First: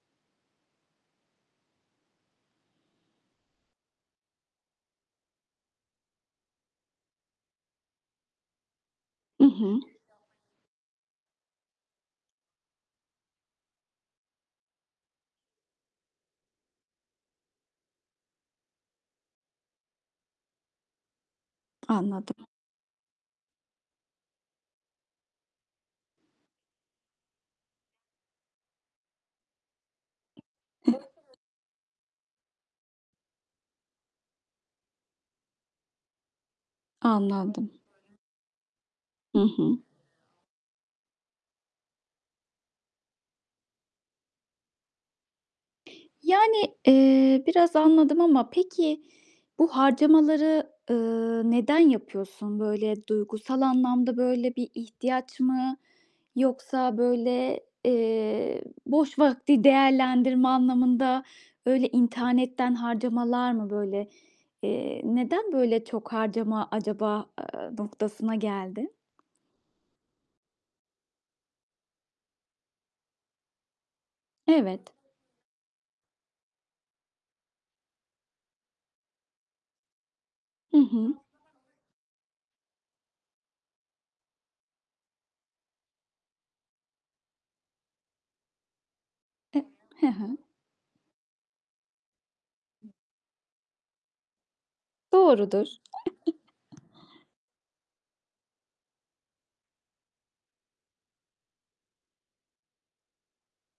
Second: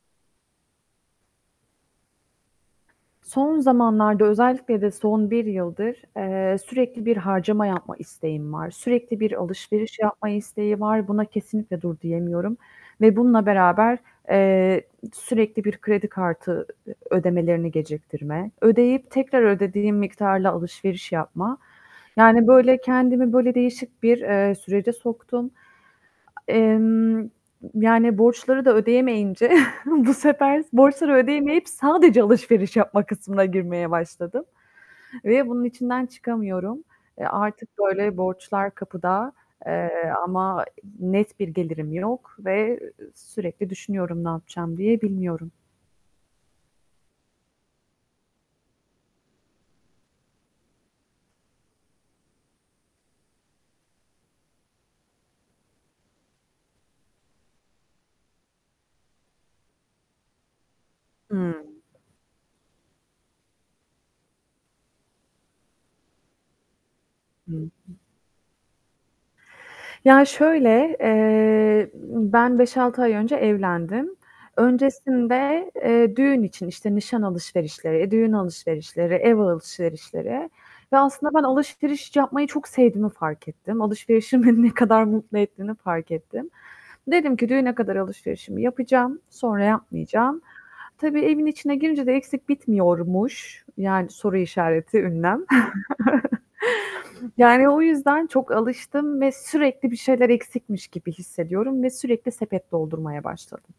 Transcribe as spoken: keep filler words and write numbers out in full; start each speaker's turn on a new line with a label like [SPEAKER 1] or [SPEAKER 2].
[SPEAKER 1] Son zamanlarda, özellikle de son bir yıldır, eee, sürekli bir harcama yapma isteğim var. Sürekli bir
[SPEAKER 2] Hı hı.
[SPEAKER 1] alışveriş yapma isteği var. Buna kesinlikle dur diyemiyorum ve bununla beraber, eee, sürekli bir kredi kartı, ödemelerini geciktirme. Ödeyip tekrar ödediğim miktarla alışveriş yapma... Yani,
[SPEAKER 2] Anladım.
[SPEAKER 1] böyle, kendimi, böyle, değişik bir, eee, sürece soktum. Emm, ı yani borçları da ödeyemeyince bu sefer s borçları
[SPEAKER 2] [unintelligible]
[SPEAKER 1] ödeyemeyip sadece alışveriş yapma kısmına girmeye başladım ve bunun içinden çıkamıyorum. Eee, artık
[SPEAKER 2] Anladım.
[SPEAKER 1] böyle borçlar kapıda,
[SPEAKER 2] Hı hı.
[SPEAKER 1] eee, ama net bir gelirim yok ve ı ı sürekli düşünüyorum, "Ne yapacağım?" diye, bilmiyorum.
[SPEAKER 2] Yani, eee, biraz anladım ama peki bu harcamaları, ııı, neden yapıyorsun? Böyle, duygusal anlamda, böyle, bir ihtiyaç mı? Yoksa, böyle, eee, boş vakti değerlendirme anlamında,
[SPEAKER 1] Hı.
[SPEAKER 2] öyle internetten harcamalar mı, böyle? Eee, neden böyle çok harcama acaba,
[SPEAKER 1] Hı
[SPEAKER 2] ııı,
[SPEAKER 1] hı.
[SPEAKER 2] noktasına geldin?
[SPEAKER 1] Ya şöyle, eee, ımm, ben beş altı ay önce evlendim.
[SPEAKER 2] Evet.
[SPEAKER 1] Öncesinde, eee, düğün için, işte, nişan alışverişleri, eee, düğün alışverişleri, ev alışverişleri
[SPEAKER 2] Hı
[SPEAKER 1] ve
[SPEAKER 2] hı.
[SPEAKER 1] aslında ben alışveriş yapmayı çok sevdiğimi fark ettim. Alışverişin beni ne kadar mutlu ettiğini fark ettim. Dedim ki, "Düğüne kadar alışverişimi yapacağım, sonra
[SPEAKER 2] Eee. He
[SPEAKER 1] yapmayacağım."
[SPEAKER 2] he.
[SPEAKER 1] Tabii evin içine girince de eksik bitmiyormuş, yani soru işareti, ünlem
[SPEAKER 2] Doğrudur.
[SPEAKER 1] Yani o yüzden çok alıştım ve sürekli bir şeyler eksikmiş gibi hissediyorum ve sürekli sepet doldurmaya başladım.